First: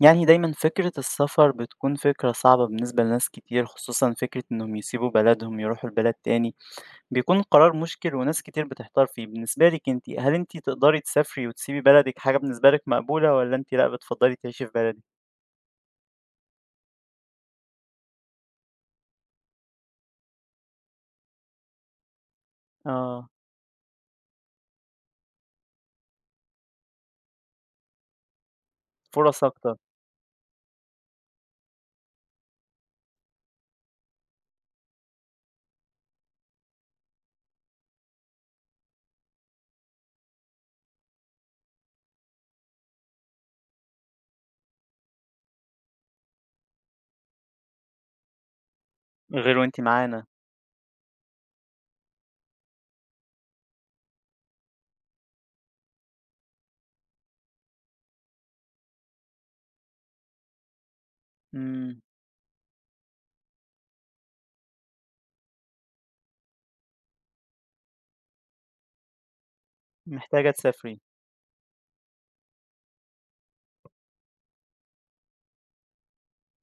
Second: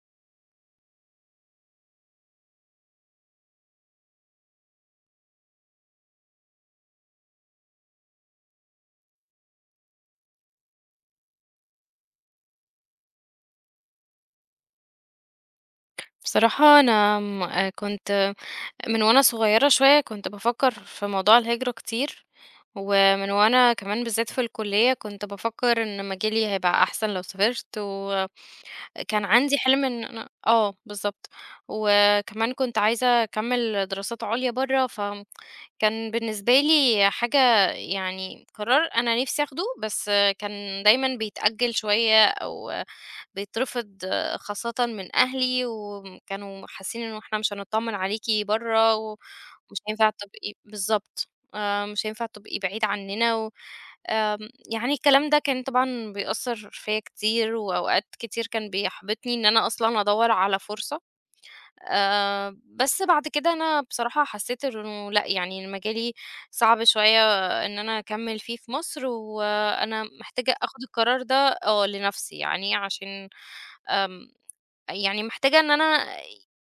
يعني دايما فكرة السفر بتكون فكرة صعبة بالنسبة لناس كتير، خصوصا فكرة انهم يسيبوا بلدهم يروحوا لبلد تاني. بيكون قرار مشكل وناس كتير بتحتار فيه. بالنسبة لك انتي، هل انتي تقدري تسافري وتسيبي بلدك، حاجة بالنسبة لك مقبولة، ولا انتي لا بتفضلي تعيشي في بلدك؟ بصراحة أنا كنت من وأنا صغيرة شوية كنت بفكر في موضوع الهجرة كتير. اه. ومن وأنا كمان بالذات في الكلية كنت بفكر إن مجالي هيبقى أحسن لو سافرت. كان فرص عندي اكتر. حلم إن أنا بالضبط، وكمان كنت عايزة أكمّل دراسات عُليا برّه، فكان بالنسبة لي حاجة يعني قرار أنا نِفْسي آخده، بس كان دايمًا بيتأجّل شوية أو بيترفض خاصةً من أهلي، وكانوا حاسّين إنه إحنا مش هنطّمن عليكِ برّه، غير ومش وانتي هينفع معانا. تبقي بالضبط، مش هينفع تبقي بعيدة عنّنا و يعني الكلام ده كان طبعًا بيأثّر فيّا كتير، وأوقات كتير كان بيحبطني إن أنا أصلًا أدوّر على فرصة. مم. بس بعد كده أنا بصراحة حسّيت إنه لأ، يعني مجالي صعب شوية إن أنا أكمّل فيه في مصر، وأنا محتاجة محتاجة آخُد تسافري. القرار ده لنَفْسي يعني عشان آمم، يعني محتاجة إن أنا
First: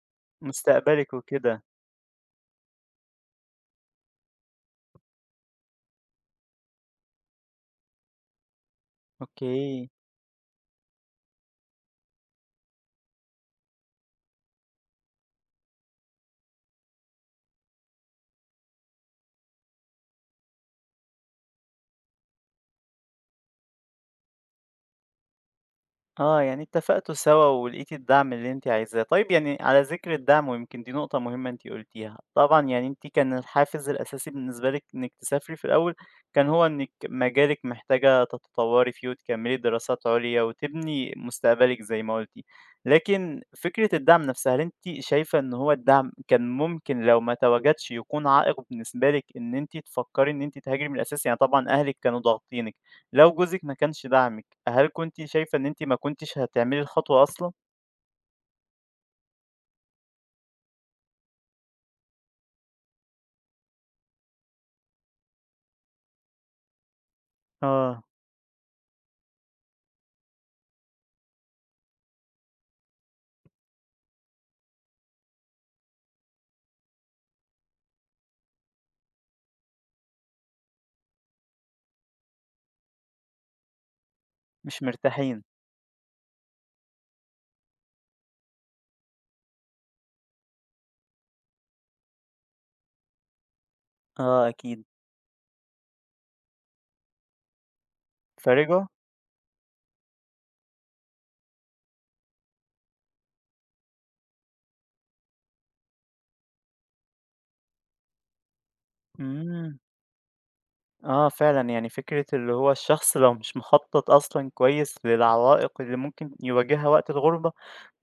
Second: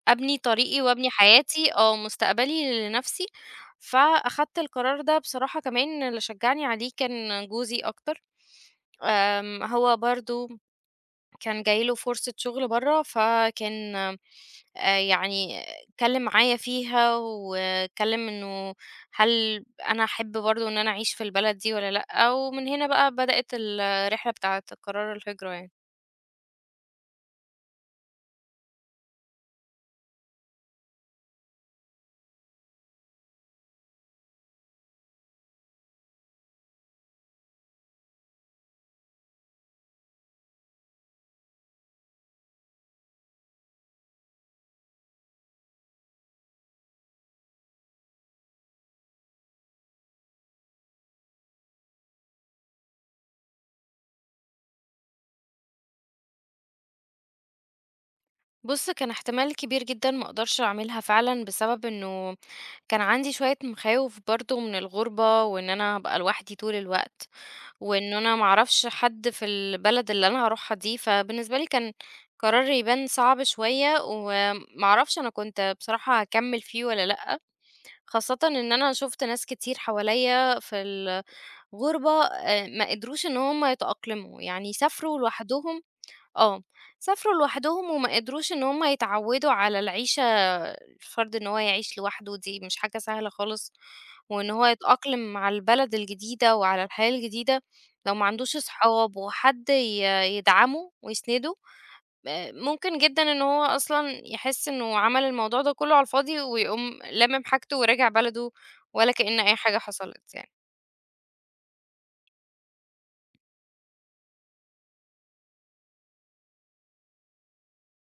أبني طريقي وأبني مستقبلك وكده. حياتي مستقبلي لنفسي. فأخدت القرار ده بصراحة كمان اللي شجّعني عليه كان جوزي أكتر. اوكي. هو برضه كان جاي له فرصة شغل برّه، فكان آآ، يعني اتكلّم معايا فيها واتكلّم إنه هل أنا أحب برضه إن أنا أعيش في البلد دي والّا لأ، ومن هنا بقى بدأت الرحلة بتاعة قرار الهجرة يعني. آه، يعني اتفقتوا سوا ولقيتِ الدعم اللي أنتِ عايزاه. طيب، يعني على ذكر الدعم ويمكن دي نقطة مهمة أنتِ قُلتيها، طبعًا يعني أنتِ كان الحافز الأساسي بالنسبة لِك إنِّك تسافري في الأول، كان هو إنِّك مجالِك محتاجة تتطوّري فيه وتكمّلي دراسات عُليا وتبني مستقبلِك زي ما قُلتِ. لكن فكرة الدعم نفسها، هل أنتِ شايفة إن هو الدعم كان ممكن لو ما تواجدش يكون عائق بالنسبة لِك إن أنتِ تفكّري إن أنتِ تهاجري من الأساس؟ يعني طبعًا أهلِك كانوا ضاغطينِك، لو جوزِك ما كانش داعمِك، هل كنتِ شايفة إن أنتِ ما كنتيش هتعملي الخطوة أصلًا؟ بُص، كان احتمال كبير جدًا ما أقدرش أعملها فعلًا، بسبب إنه كان عندي شوية مخاوف برضه من الغُربة، وإن أنا هابقى لوحدي طول الوقت، آه، وإن أنا ما أعرفش حد في البلد اللي أنا هاروحها دي، فبالنسبة لي كان قرار يبان صعب شوية، وما أعرفش أنا كنت بصراحة هاكمّل فيه والّا لأ، خاصةً إن أنا شُفت ناس كتير حواليّا في الغُربة ما قدروش إن هُم يتأقلموا، يعني مش سافروا مرتاحين. لوحدهم آه، سافروا لوحدهم وما قدروش إن هم يتعودوا على العيشة الفرد إن هو يعيش لوحده دي مش حاجة سهلة خالص، وإن آه هو أكيد. يتأقلم مع البلد الجديدة وعلى الحياة الجديدة لو ما عندوش فرجعوا؟ صحاب وحد يدعمه ويسنده. ممكن جدًا إن هو أصلًا يحس إنه عمل الموضوع ده كله على الفاضي ويقوم لامم حاجته وراجع بلده ولا كأن أي إمم. حاجة حصلت يعني. آه فعلًا، يعني فكرة اللي هو الشخص لو مش مخطط أصلًا كويس للعوائق اللي ممكن يواجهها وقت الغربة،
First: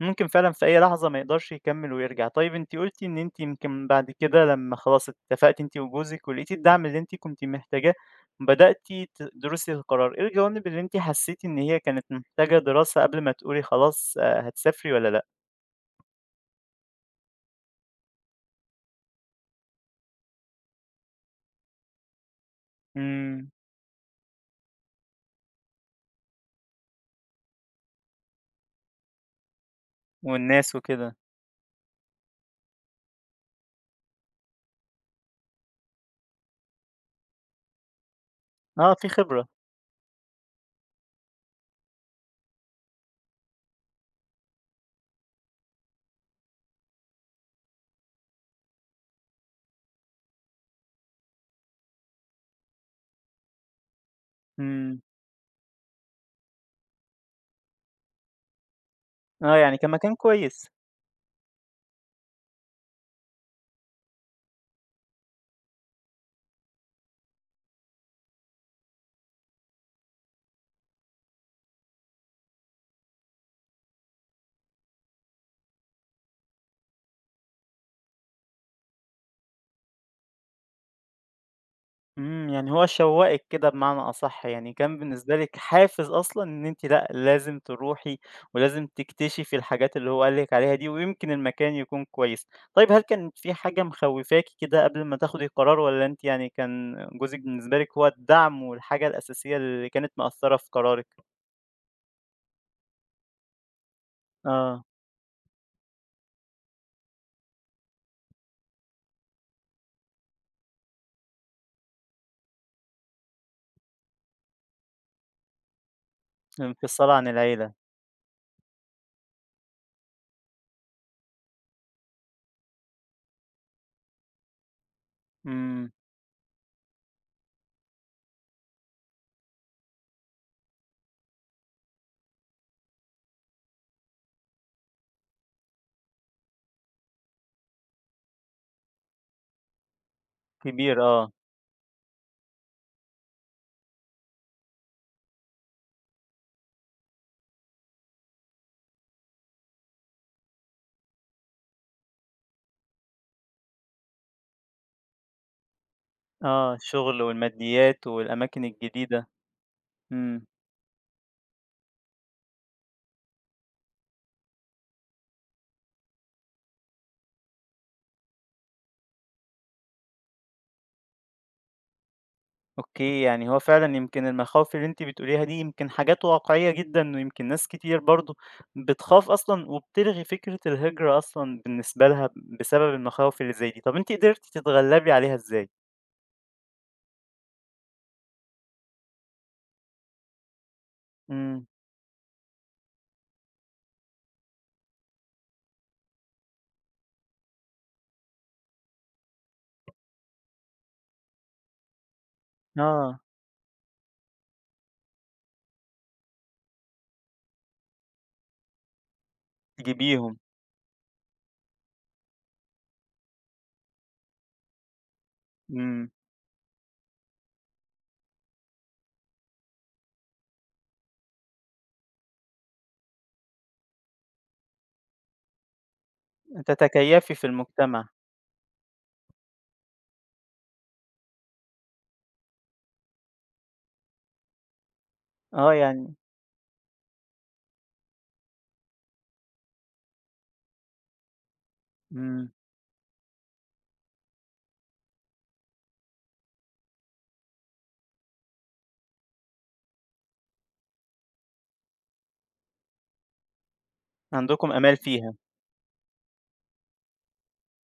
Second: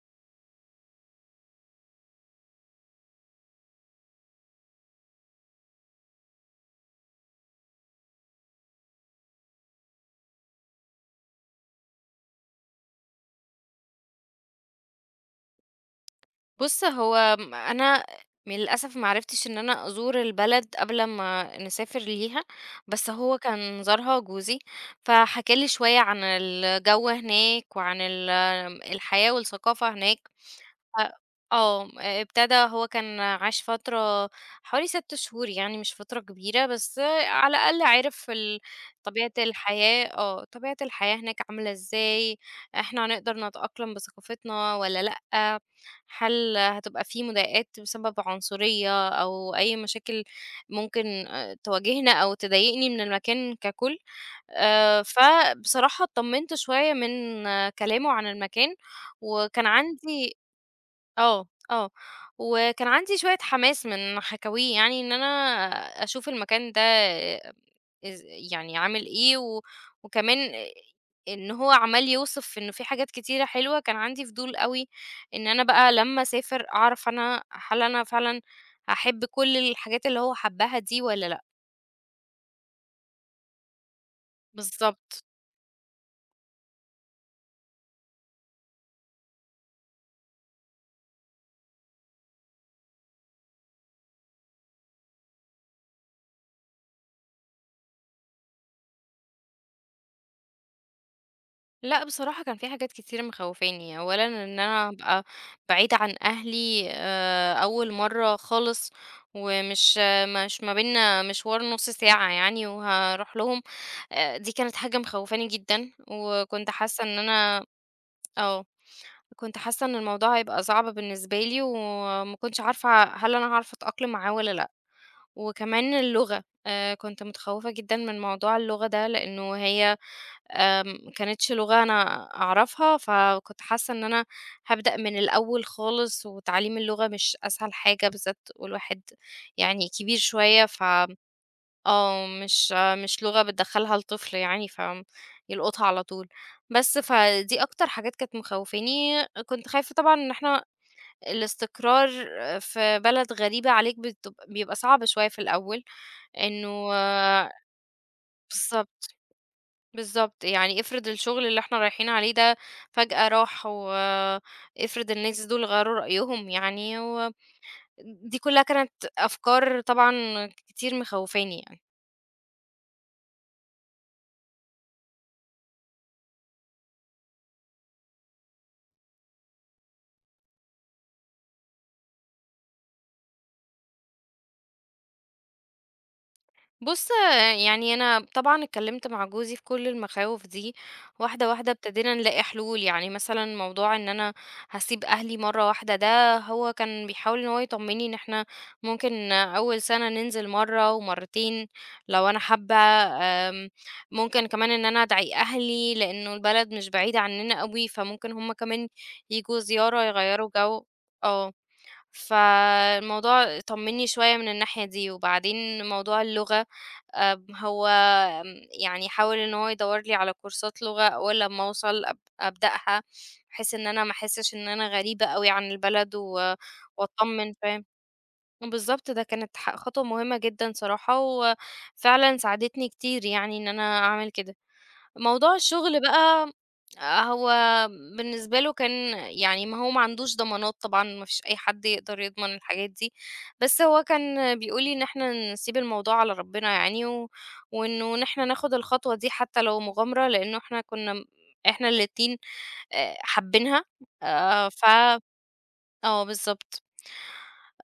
ممكن فعلًا في أي لحظة ما يقدرش يكمّل ويرجع. طيب، أنتِ قُلتِ إن أنتِ يمكن بعد كده لمّا خلاص اتفقتِ أنتِ وجوزِك ولقيتِ الدعم اللي أنتِ كنتِ محتاجاه، بدأتِ تدرسي القرار. إيه الجوانب اللي أنتِ حسيتِ إن هي كانت محتاجة دراسة قبل ما تقولي خلاص هتسافري والّا لأ؟ بُص، هو أنا من للأسف ما عرفتش إن أنا أزور البلد قبل ما نسافر ليها، بس هو إمم، كان زارها جوزي، فحكى لي شوية عن الجو هناك وعن الحياة والثقافة هناك. والناس أ وكده. آه، ابتدى هو كان عاش فترة حوالي 6 شهور يعني مش فترة كبيرة، بس على الأقل عرف آه، في طبيعة خبرة. الحياة طبيعة الحياة هناك عاملة إزاي، إحنا هنقدر نتأقلم بثقافتنا والّا لأ، هل هتبقى في مضايقات بسبب عنصرية أو أي مشاكل ممكن تواجهنا أو تضايقني من المكان ككل. إمم، فبصراحة اتطمنت شوية من كلامه عن المكان، آه، وكان يعني كان مكان عندي كويس. آه، آه، وكان عندي شوية حماس من حكاويه يعني إن أنا أشوف المكان ده إز يعني عامل إيه، وكمان إن هو عمّال يوصف إنه في حاجات كتيرة حلوة، كان عندي فضول أوي إن أنا بقى لمّا أسافر أعرف أنا هل أنا فعلًا هاحب كل الحاجات اللي هو حبّها دي والّا لأ؟ إمم، يعني هو شوّقِك كده بمعنى أصح، يعني كان بالضبط. بالنسبة لِك حافز أصلًا إن أنتِ لأ، لازم تروحي ولازم تكتشفي الحاجات اللي هو قال لِك عليها دي، ويمكن المكان يكون كويس. طيب، هل كانت في حاجة مخوّفاكِ كده قبل ما تاخدي القرار والّا أنتِ يعني كان جوزِك بالنسبة لِك هو الدعم والحاجة الأساسية اللي كانت مأثّرة في قرارِك؟ لأ، بصراحة كان في حاجات كتير مخوّفاني، أولًا إن آه، أنا أبقى بعيدة عن أهلي أول مرّة خالص، ومش آه، مش ما بيننا مشوار نُص ساعة يعني وهاروح لهم. دي كانت حاجة مخوّفاني جدًا، وكنت حاسة الانفصال إن عن أنا العيلة. آه، كنت حاسة إن الموضوع هيبقى صعب بالنسبة لي، وما كنتش عارفة هل أنا هاعرف أتأقلم معاه والّا لأ. إمم. وكمان اللغة، كنت متخوّفة جدًا من موضوع اللغة ده، لإنه هي ما كانتش لغة أنا أعرفها، فكنت حاسة إن أنا هابدأ من الأول خالص، وتعليم اللغة مش أسهل حاجة، بالذات والواحد يعني كبير شوية، ف كبير آه. آه، مش مش لغة بتدخّلها الطفل يعني، فيلقطها على طول. بس فدي أكتر حاجات كانت مخوّفاني، كنت خايفة طبعًا إن إحنا الاستقرار في بلد غريبة عليك بيبقى صعب شوية في الأول، آه، إنه الشغل والماديات والأماكن بالضبط. الجديدة. بالضبط، إمم. يعني افرض الشغل اللي إحنا رايحين عليه ده فجأة راح، وافرض الناس دول غيّروا رأيهم يعني، ودي كلّها كانت أفكار طبعًا كتير مخوّفاني يعني. أوكي، يعني هو فعلًا يمكن المخاوف اللي أنتِ بتقوليها دي يمكن حاجات واقعية جدًا، ويمكن ناس كتير برضه بتخاف أصلًا وبتلغي فكرة الهجرة أصلًا بالنسبة لها بسبب المخاوف اللي زي دي. طب أنتِ قدرتِ تتغلبي عليها إزاي؟ بُص، يعني أنا طبعًا اتكلّمت مع جوزي في كل المخاوف دي، واحدة، إمم. واحدة ابتدينا نلاقي حلول، يعني مثلًا موضوع إن أنا هاسيب أهلي مرّة واحدة ده هو كان بيحاول إن هو يطمّني إن إحنا ممكن أول سَنة ننزل مرّة ومرّتين لو أنا حابة. آه، ممكن كمان إن أنا أدعي أهلي لإنه البلد مش بعيدة عنّنا أوي، فممكن هم كمان ييجوا زيارة تجيبيهم. يغيّروا جو. آه. فالموضوع طمنّي شوية من الناحية دي، وبعدين إمم، موضوع اللغة هو يعني حاول إن هو يدوّر لي على كورسات لغة أول لمّا أوصل أبدأها، بحيث إن أنا ما أحسّش إن أنا غريبة أوي عن البلد تتكيفي في وأتطمن فاهم؟ المجتمع. بالضبط، ده كانت خطوة مهمة جدًا صراحة، وفعلًا ساعدتني كتير يعني إن أنا أعمل كده. موضوع آه الشغل يعني بقى هو بالنسبة له كان يعني ما هو ما عندوش ضمانات طبعًا ما فيش أي حد يقدر إمم. يضمن الحاجات دي، بس هو كان بيقول لي إن إحنا نسيب الموضوع على ربنا يعني وإنه إن إحنا ناخد الخطوة دي حتى لو مغامرة لإنه إحنا كنا م إحنا الاتنين حابينها عندكم ف آمال فيها. آه بالضبط.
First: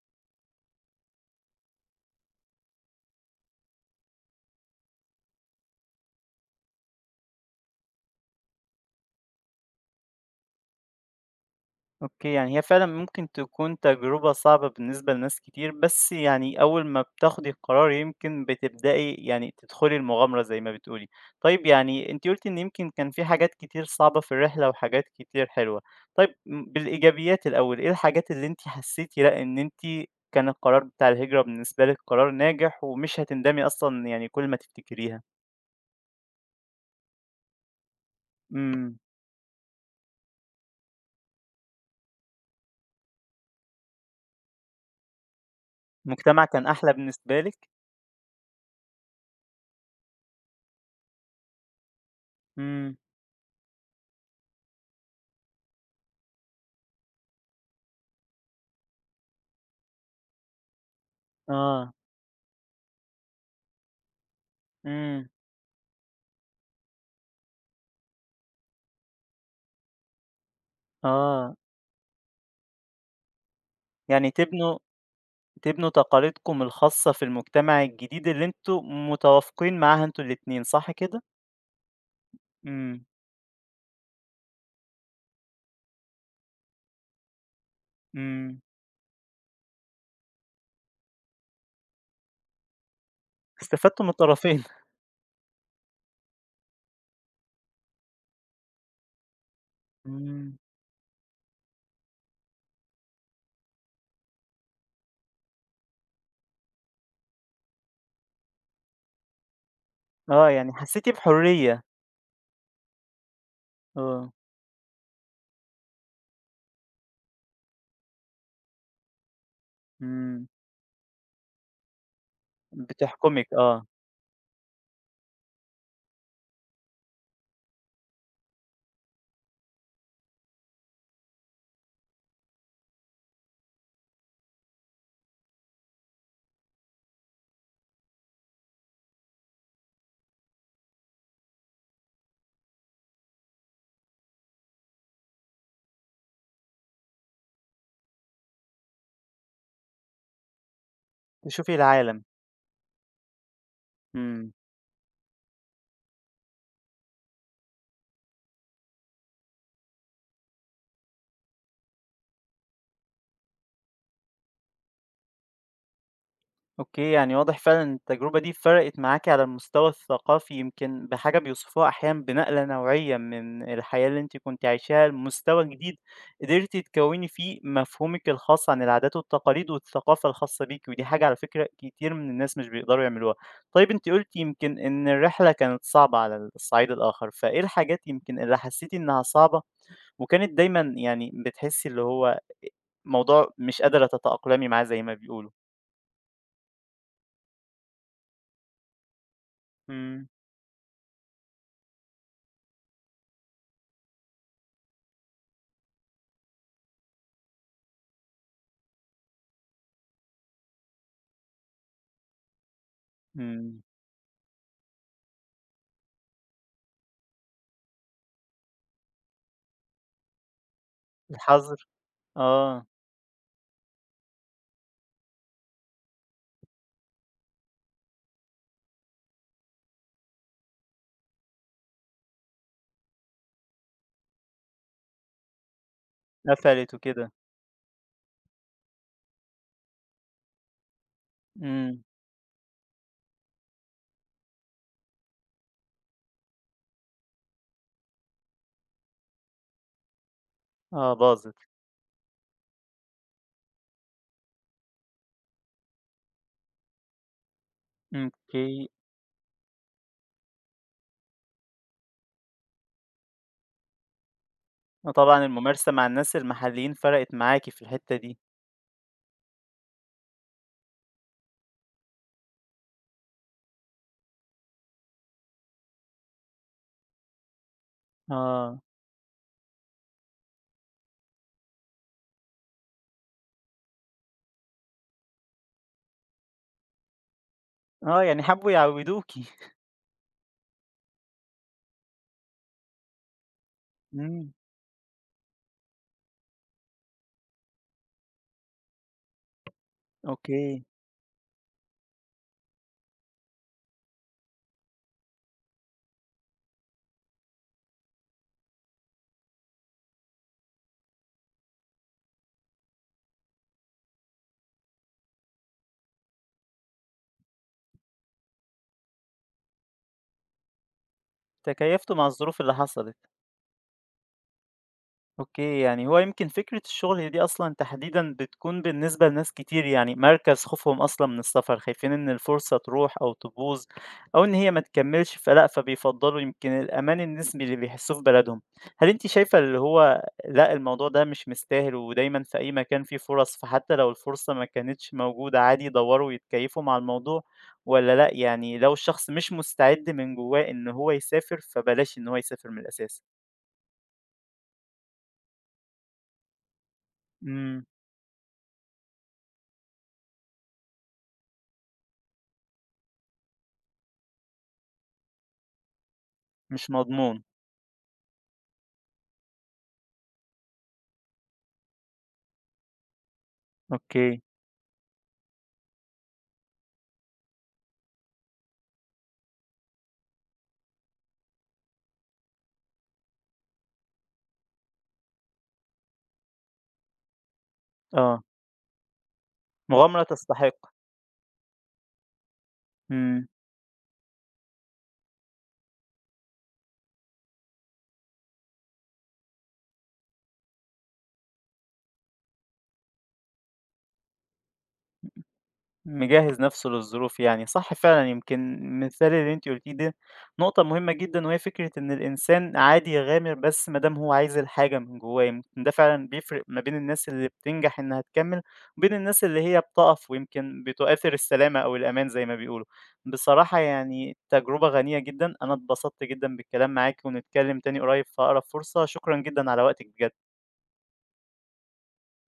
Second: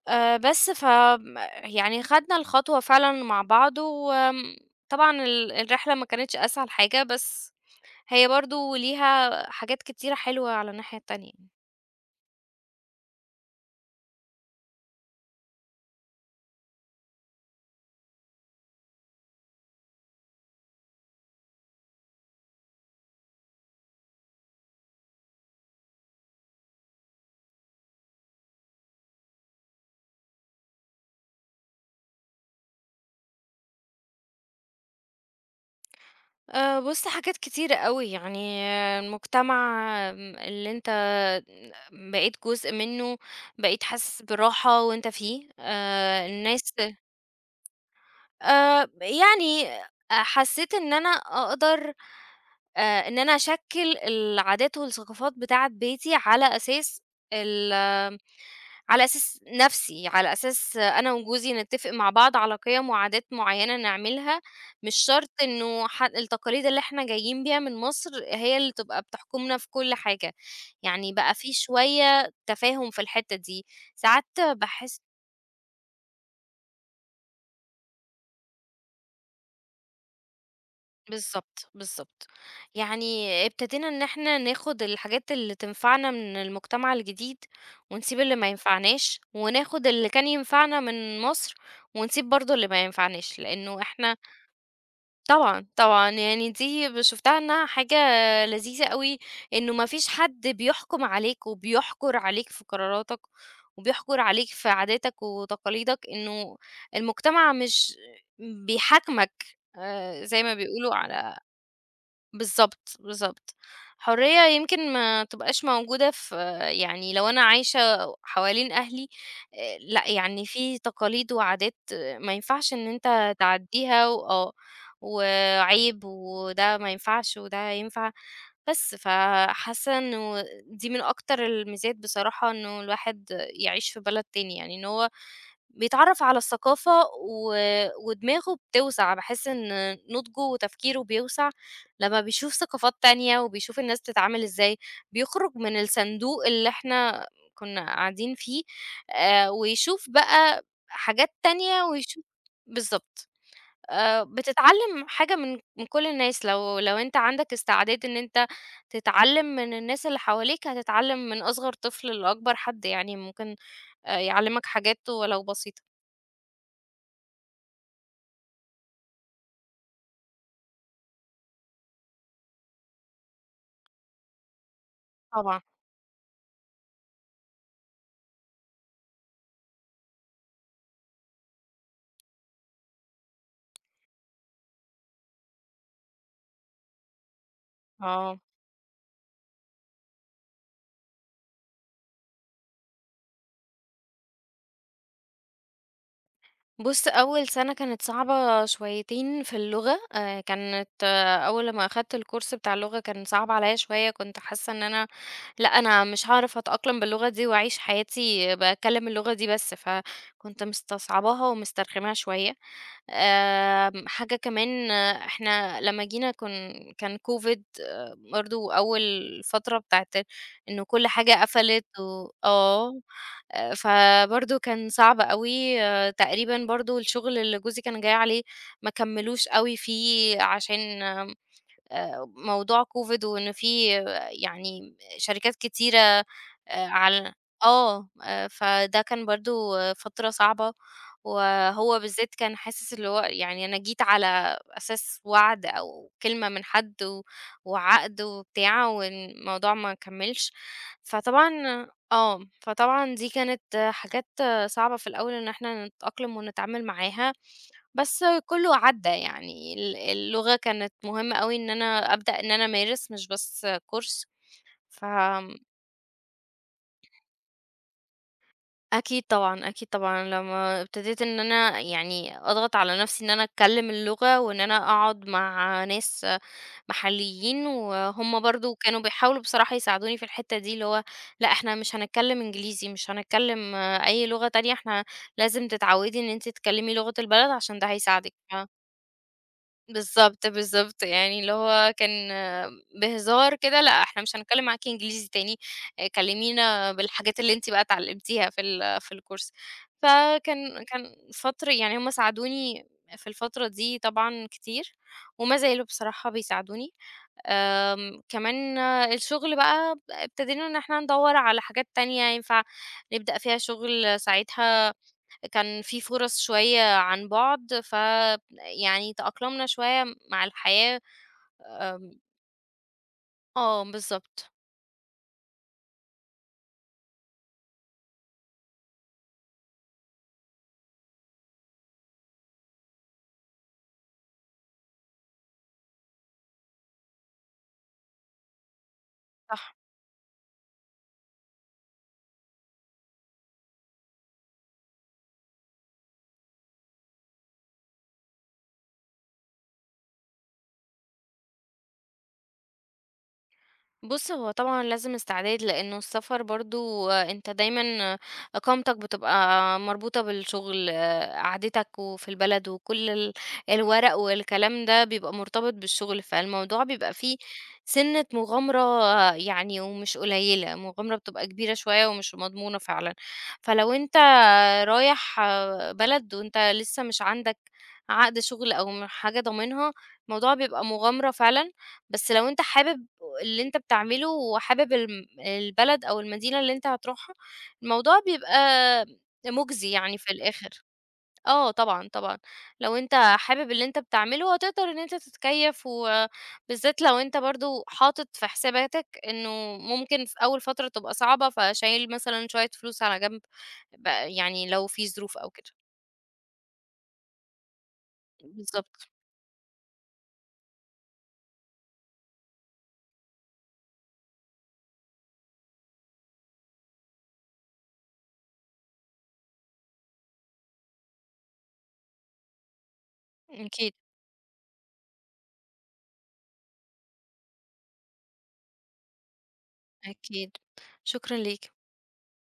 بس ف م يعني خدنا الخطوة فعلًا مع بعض وآمم طبعًا الرحلة ما كانتش أسهل حاجة بس هي برضه ليها حاجات كتيرة حلوة على الناحية التانية. أوكي، يعني هي فعلًا ممكن تكون تجربة صعبة بالنسبة لناس كتير، بس يعني أول ما بتاخدي القرار يمكن بتبدئي يعني تدخلي المغامرة زي ما بتقولي. طيب، يعني أنتِ قُلتِ إن يمكن كان في حاجات كتير صعبة في الرحلة وحاجات كتير حلوة. طيب بالإيجابيات الأول، إيه الحاجات اللي أنتِ حسيتِ لأ، إن أنتِ كان القرار بتاع الهجرة بالنسبة لِك قرار ناجح ومش هتندمي أصلًا يعني كل ما تفتكريها؟ بُص حاجات كتيرة أوي، يعني إمم. المجتمع اللي أنت بقيت جزء منّه، بقيت حاسس براحة وأنت فيه. المجتمع الناس كان أحلى بالنسبة لِك؟ يعني حسّيت إن أنا أقدر إمم. إن أنا أشكِّل العادات والثقافات بتاعة بيتي على أساس ال على أساس نَفْسي، على أساس أنا وجوزي نتّفق آه. مع بعض على قِيَم وعادات معيّنة نعملها، مش إمم. شرط إنه التقاليد اللي إحنا جايين بيها من مصر هي اللي تبقى بتحكُمنا في كل حاجة، يعني بقى في آه، شوية تفاهم في الحتّة دي، ساعات يعني تبنوا باحس تبنوا تقاليدكم الخاصة في المجتمع الجديد اللي أنتم متوافقين معاها أنتم الاتنين، صح كده؟ بالضبط، بالضبط. إمم. يعني ابتدينا إن إحنا ناخُد الحاجات اللي تنفعنا من المجتمع الجديد ونسيب اللي ما إمم، ينفعناش، وناخُد اللي كان ينفعنا من مصر ونسيب برضه اللي ما ينفعناش، لإنه استفدتوا من إحنا الطرفين. طبعًا، طبعًا. يعني دي شُفتها إنها حاجة لذيذة أوي، إنه ما فيش حد إمم. بيحكُم عليك وبيحكُر عليك في قراراتك وبيحكُر عليك في عاداتك وتقاليدك، إنه المجتمع مش بيحاكمك زي آه، ما يعني بيقولوا حسيتِ على بحرية. بالضبط، بالضبط. آه. حرية يمكن ما تبقاش موجودة في يعني لو أنا عايشة حوالين أهلي لأ، يعني إمم، في تقاليد وعادات ما ينفعش إن أنت بتحكمِك آه. تعدّيها و آه، وعيب وده ما ينفعش وده ينفع بس، فحاسة إنه دي من أكتر الميزات بصراحة إنه الواحد يعيش في بلد تاني، يعني إن هو بيتعرّف على الثقافة ودماغه بتوسع، باحس إن نُضجه وتفكيره بيوسع لمّا بيشوف ثقافات تانية وبيشوف الناس بتتعامل إزاي، بيخرج من الصندوق اللي إحنا كنا قاعدين فيه ويشوف بقى حاجات تشوفي تانية العالم. ويشوف بالضبط. إمم. بتتعلّم حاجة من كل الناس، لو أنت عندك استعداد إن أنت تتعلّم من الناس اللي حواليك، هتتعلّم من أصغر طفل لأكبر حد، يعني ممكن يعلّمك حاجات ولو بسيطة. أوكي، يعني واضح فعلًا إن التجربة دي فرقِت معاكِ على المستوى الثقافي يمكن بحاجة بيوصفوها أحيانًا بنقلة نوعية من الحياة اللي أنتِ كنتِ عايشاها طبعًا، لمستوى جديد، قدرتِ تكوّني فيه مفهومِك الخاص عن العادات والتقاليد والثقافة الخاصة بيكِ، ودي حاجة على فكرة كتير من الناس مش بيقدروا يعملوها. طيب، أنتِ قُلتِ يمكن إن الرحلة كانت صعبة على الصعيد الآخر، فإيه الحاجات آه. يمكن اللي حسيتِ إنها صعبة وكانت دايمًا يعني بتحسي اللي هو موضوع مش قادرة تتأقلمي معاه زي ما بيقولوا؟ بُص، أول سَنة كانت صعبة شويتين في اللغة. إمم. كانت آه، أول لمّا أخدت الcourse بتاع اللغة كان صعب عليّا شوية، كنت حاسة إن أنا لأ، أنا مش هاعرف أتأقلم باللغة دي وأعيش حياتي باتكلم اللغة دي بس، فكنت مستصعباها ومسترخماها شوية. إمم. حاجة كمان إحنا لمّا جينا كان COVID برضه أول فترة بتاعة إنه كل حاجة الحظر؟ قفلت و آه، آه. فبرضه كان صعب أوي تقريبًا برضه الشغل اللي جوزي كان جاي عليه ما كمّلوش أوي فيه عشان موضوع COVID وإن في يعني شركات كتيرة قفلت وكده. على آه، فده كان برضه فترة صعبة، وهو إمم. بالذات كان حاسس اللي هو يعني أنا جيت على أساس وعد أو كلمة من حد وعقد وبتاع والموضوع ما كمّلش. آه فطبعًا باظت. فطبعًا دي كانت حاجات صعبة في الأول إن إحنا نتأقلم ونتعامل معاها. بس إمم. كلّه أوكي. عدّى يعني اللغة كانت مهمة أوي إن أنا أبدأ إن أنا أمارس مش بس كورس. وطبعًا فآمم الممارسة مع الناس المحليين فرقت معاكِ في الحتة دي. أكيد طبعًا، أكيد طبعًا لمّا ابتديت إن أنا يعني أضغط على نَفْسي إن أنا أتكلّم اللغة وإن أنا أقعد مع ناس محليين وهُم برضه آه. كانوا بيحاولوا بصراحة يساعدوني في الحتّة دي، اللي هو لأ إحنا مش هنتكلّم إنجليزي، مش هنتكلّم أي لغة تانية، إحنا لازم تتعوّدي إن أنتِ تتكلّمي لغة البلد عشان ده آه هيساعدِك يعني حبوا يعودوكِ. بالضبط، بالضبط، يعني اللي هو كان بهزار كده، لأ إحنا مش إمم. هنتكلّم معاكِ إنجليزي تاني. كلّمينا بالحاجات اللي أنتِ بقى اتعلّمتيها في ال في الكورس. فكان أوكي، كان فتر يعني هم ساعدوني في الفترة دي طبعًا كتير، وما زالوا بصراحة بيساعدوني. كمان الشغل بقى ابتدينا إن إحنا ندوّر على حاجات تانية ينفع نبدأ فيها شغل ساعتها كان في فرص شوية عن بُعد، يعني تأقلمنا شوية مع الحياة تكيفتوا آمم، مع الظروف اللي حصلت. آه بالضبط، أوكي، يعني هو يمكن فكرة الشغل دي أصلًا تحديدًا بتكون بالنسبة لناس كتير يعني مركز خوفهم أصلًا من السفر، خايفين إن الفرصة تروح أو تبوظ أو إن هي ما تكمّلش، فلأ، فبيفضّلوا يمكن الأمان النسبي اللي بيحسّوه في بلدهم. هل أنتِ شايفة صح. اللي هو لأ، الموضوع ده مش مستاهل ودايمًا في أي مكان فيه فرص، فحتى لو الفرصة ما كانتش موجودة عادي يدوّروا ويتكيّفوا مع الموضوع والّا لأ، يعني لو الشخص مش مستعد من جوّاه إن هو يسافر، فبلاش إن هو يسافر من الأساس؟ بُص، هو طبعًا لازم استعداد، لإنه السفر برضه أنت إمم. دايمًا إقامتك بتبقى مربوطة بالشغل، قعدتك وفي البلد وكل الورق والكلام ده بيبقى مرتبط بالشغل، فالموضوع مش بيبقى فيه مضمون. سِنّة مغامرة يعني ومش قليلة، مغامرة بتبقى كبيرة شوية ومش مضمونة فعلًا. فلو أنت أوكي. رايح بلد وأنت لسه مش عندك عقد شغل أو حاجة ضامنها، الموضوع بيبقى مغامرة فعلًا، بس لو أنت حابب اللي أنت بتعمله وحابب البلد أو المدينة اللي أنت هتروحها، الموضوع آه. بيبقى مُجزي يعني مغامرة في الآخر. تستحق. آه طبعًا، طبعًا. لو أنت إمم. حابب اللي أنت بتعمله هتقدر إن أنت تتكيّف، وبالذات لو أنت برضه حاطط في حساباتك إنه ممكن في أول فترة تبقى صعبة، فشايل مثلًا شوية فلوس على جنب يعني لو في ظروف أو كده. مجهّز نَفْسه للظروف يعني، صح فعلًا يمكن بالضبط، المثال اللي أنتِ قُلتيه ده نقطة مهمة جدًا، وهي فكرة إن الإنسان عادي يغامر بس ما دام هو عايز الحاجة من جوّاه، يمكن ده فعلًا بيفرق ما بين الناس اللي بتنجح إنها تكمّل، وبين الناس اللي هي بتقف ويمكن بتؤثر السلامة أو الأمان زي ما بيقولوا. بصراحة أكيد، يعني تجربة غنية جدًا، أنا اتبسطت جدًا بالكلام معاكِ، ونتكلّم تاني قريب في أقرب فرصة، شكرًا جدًا على وقتِك بجد. أكيد. شكرًا ليك.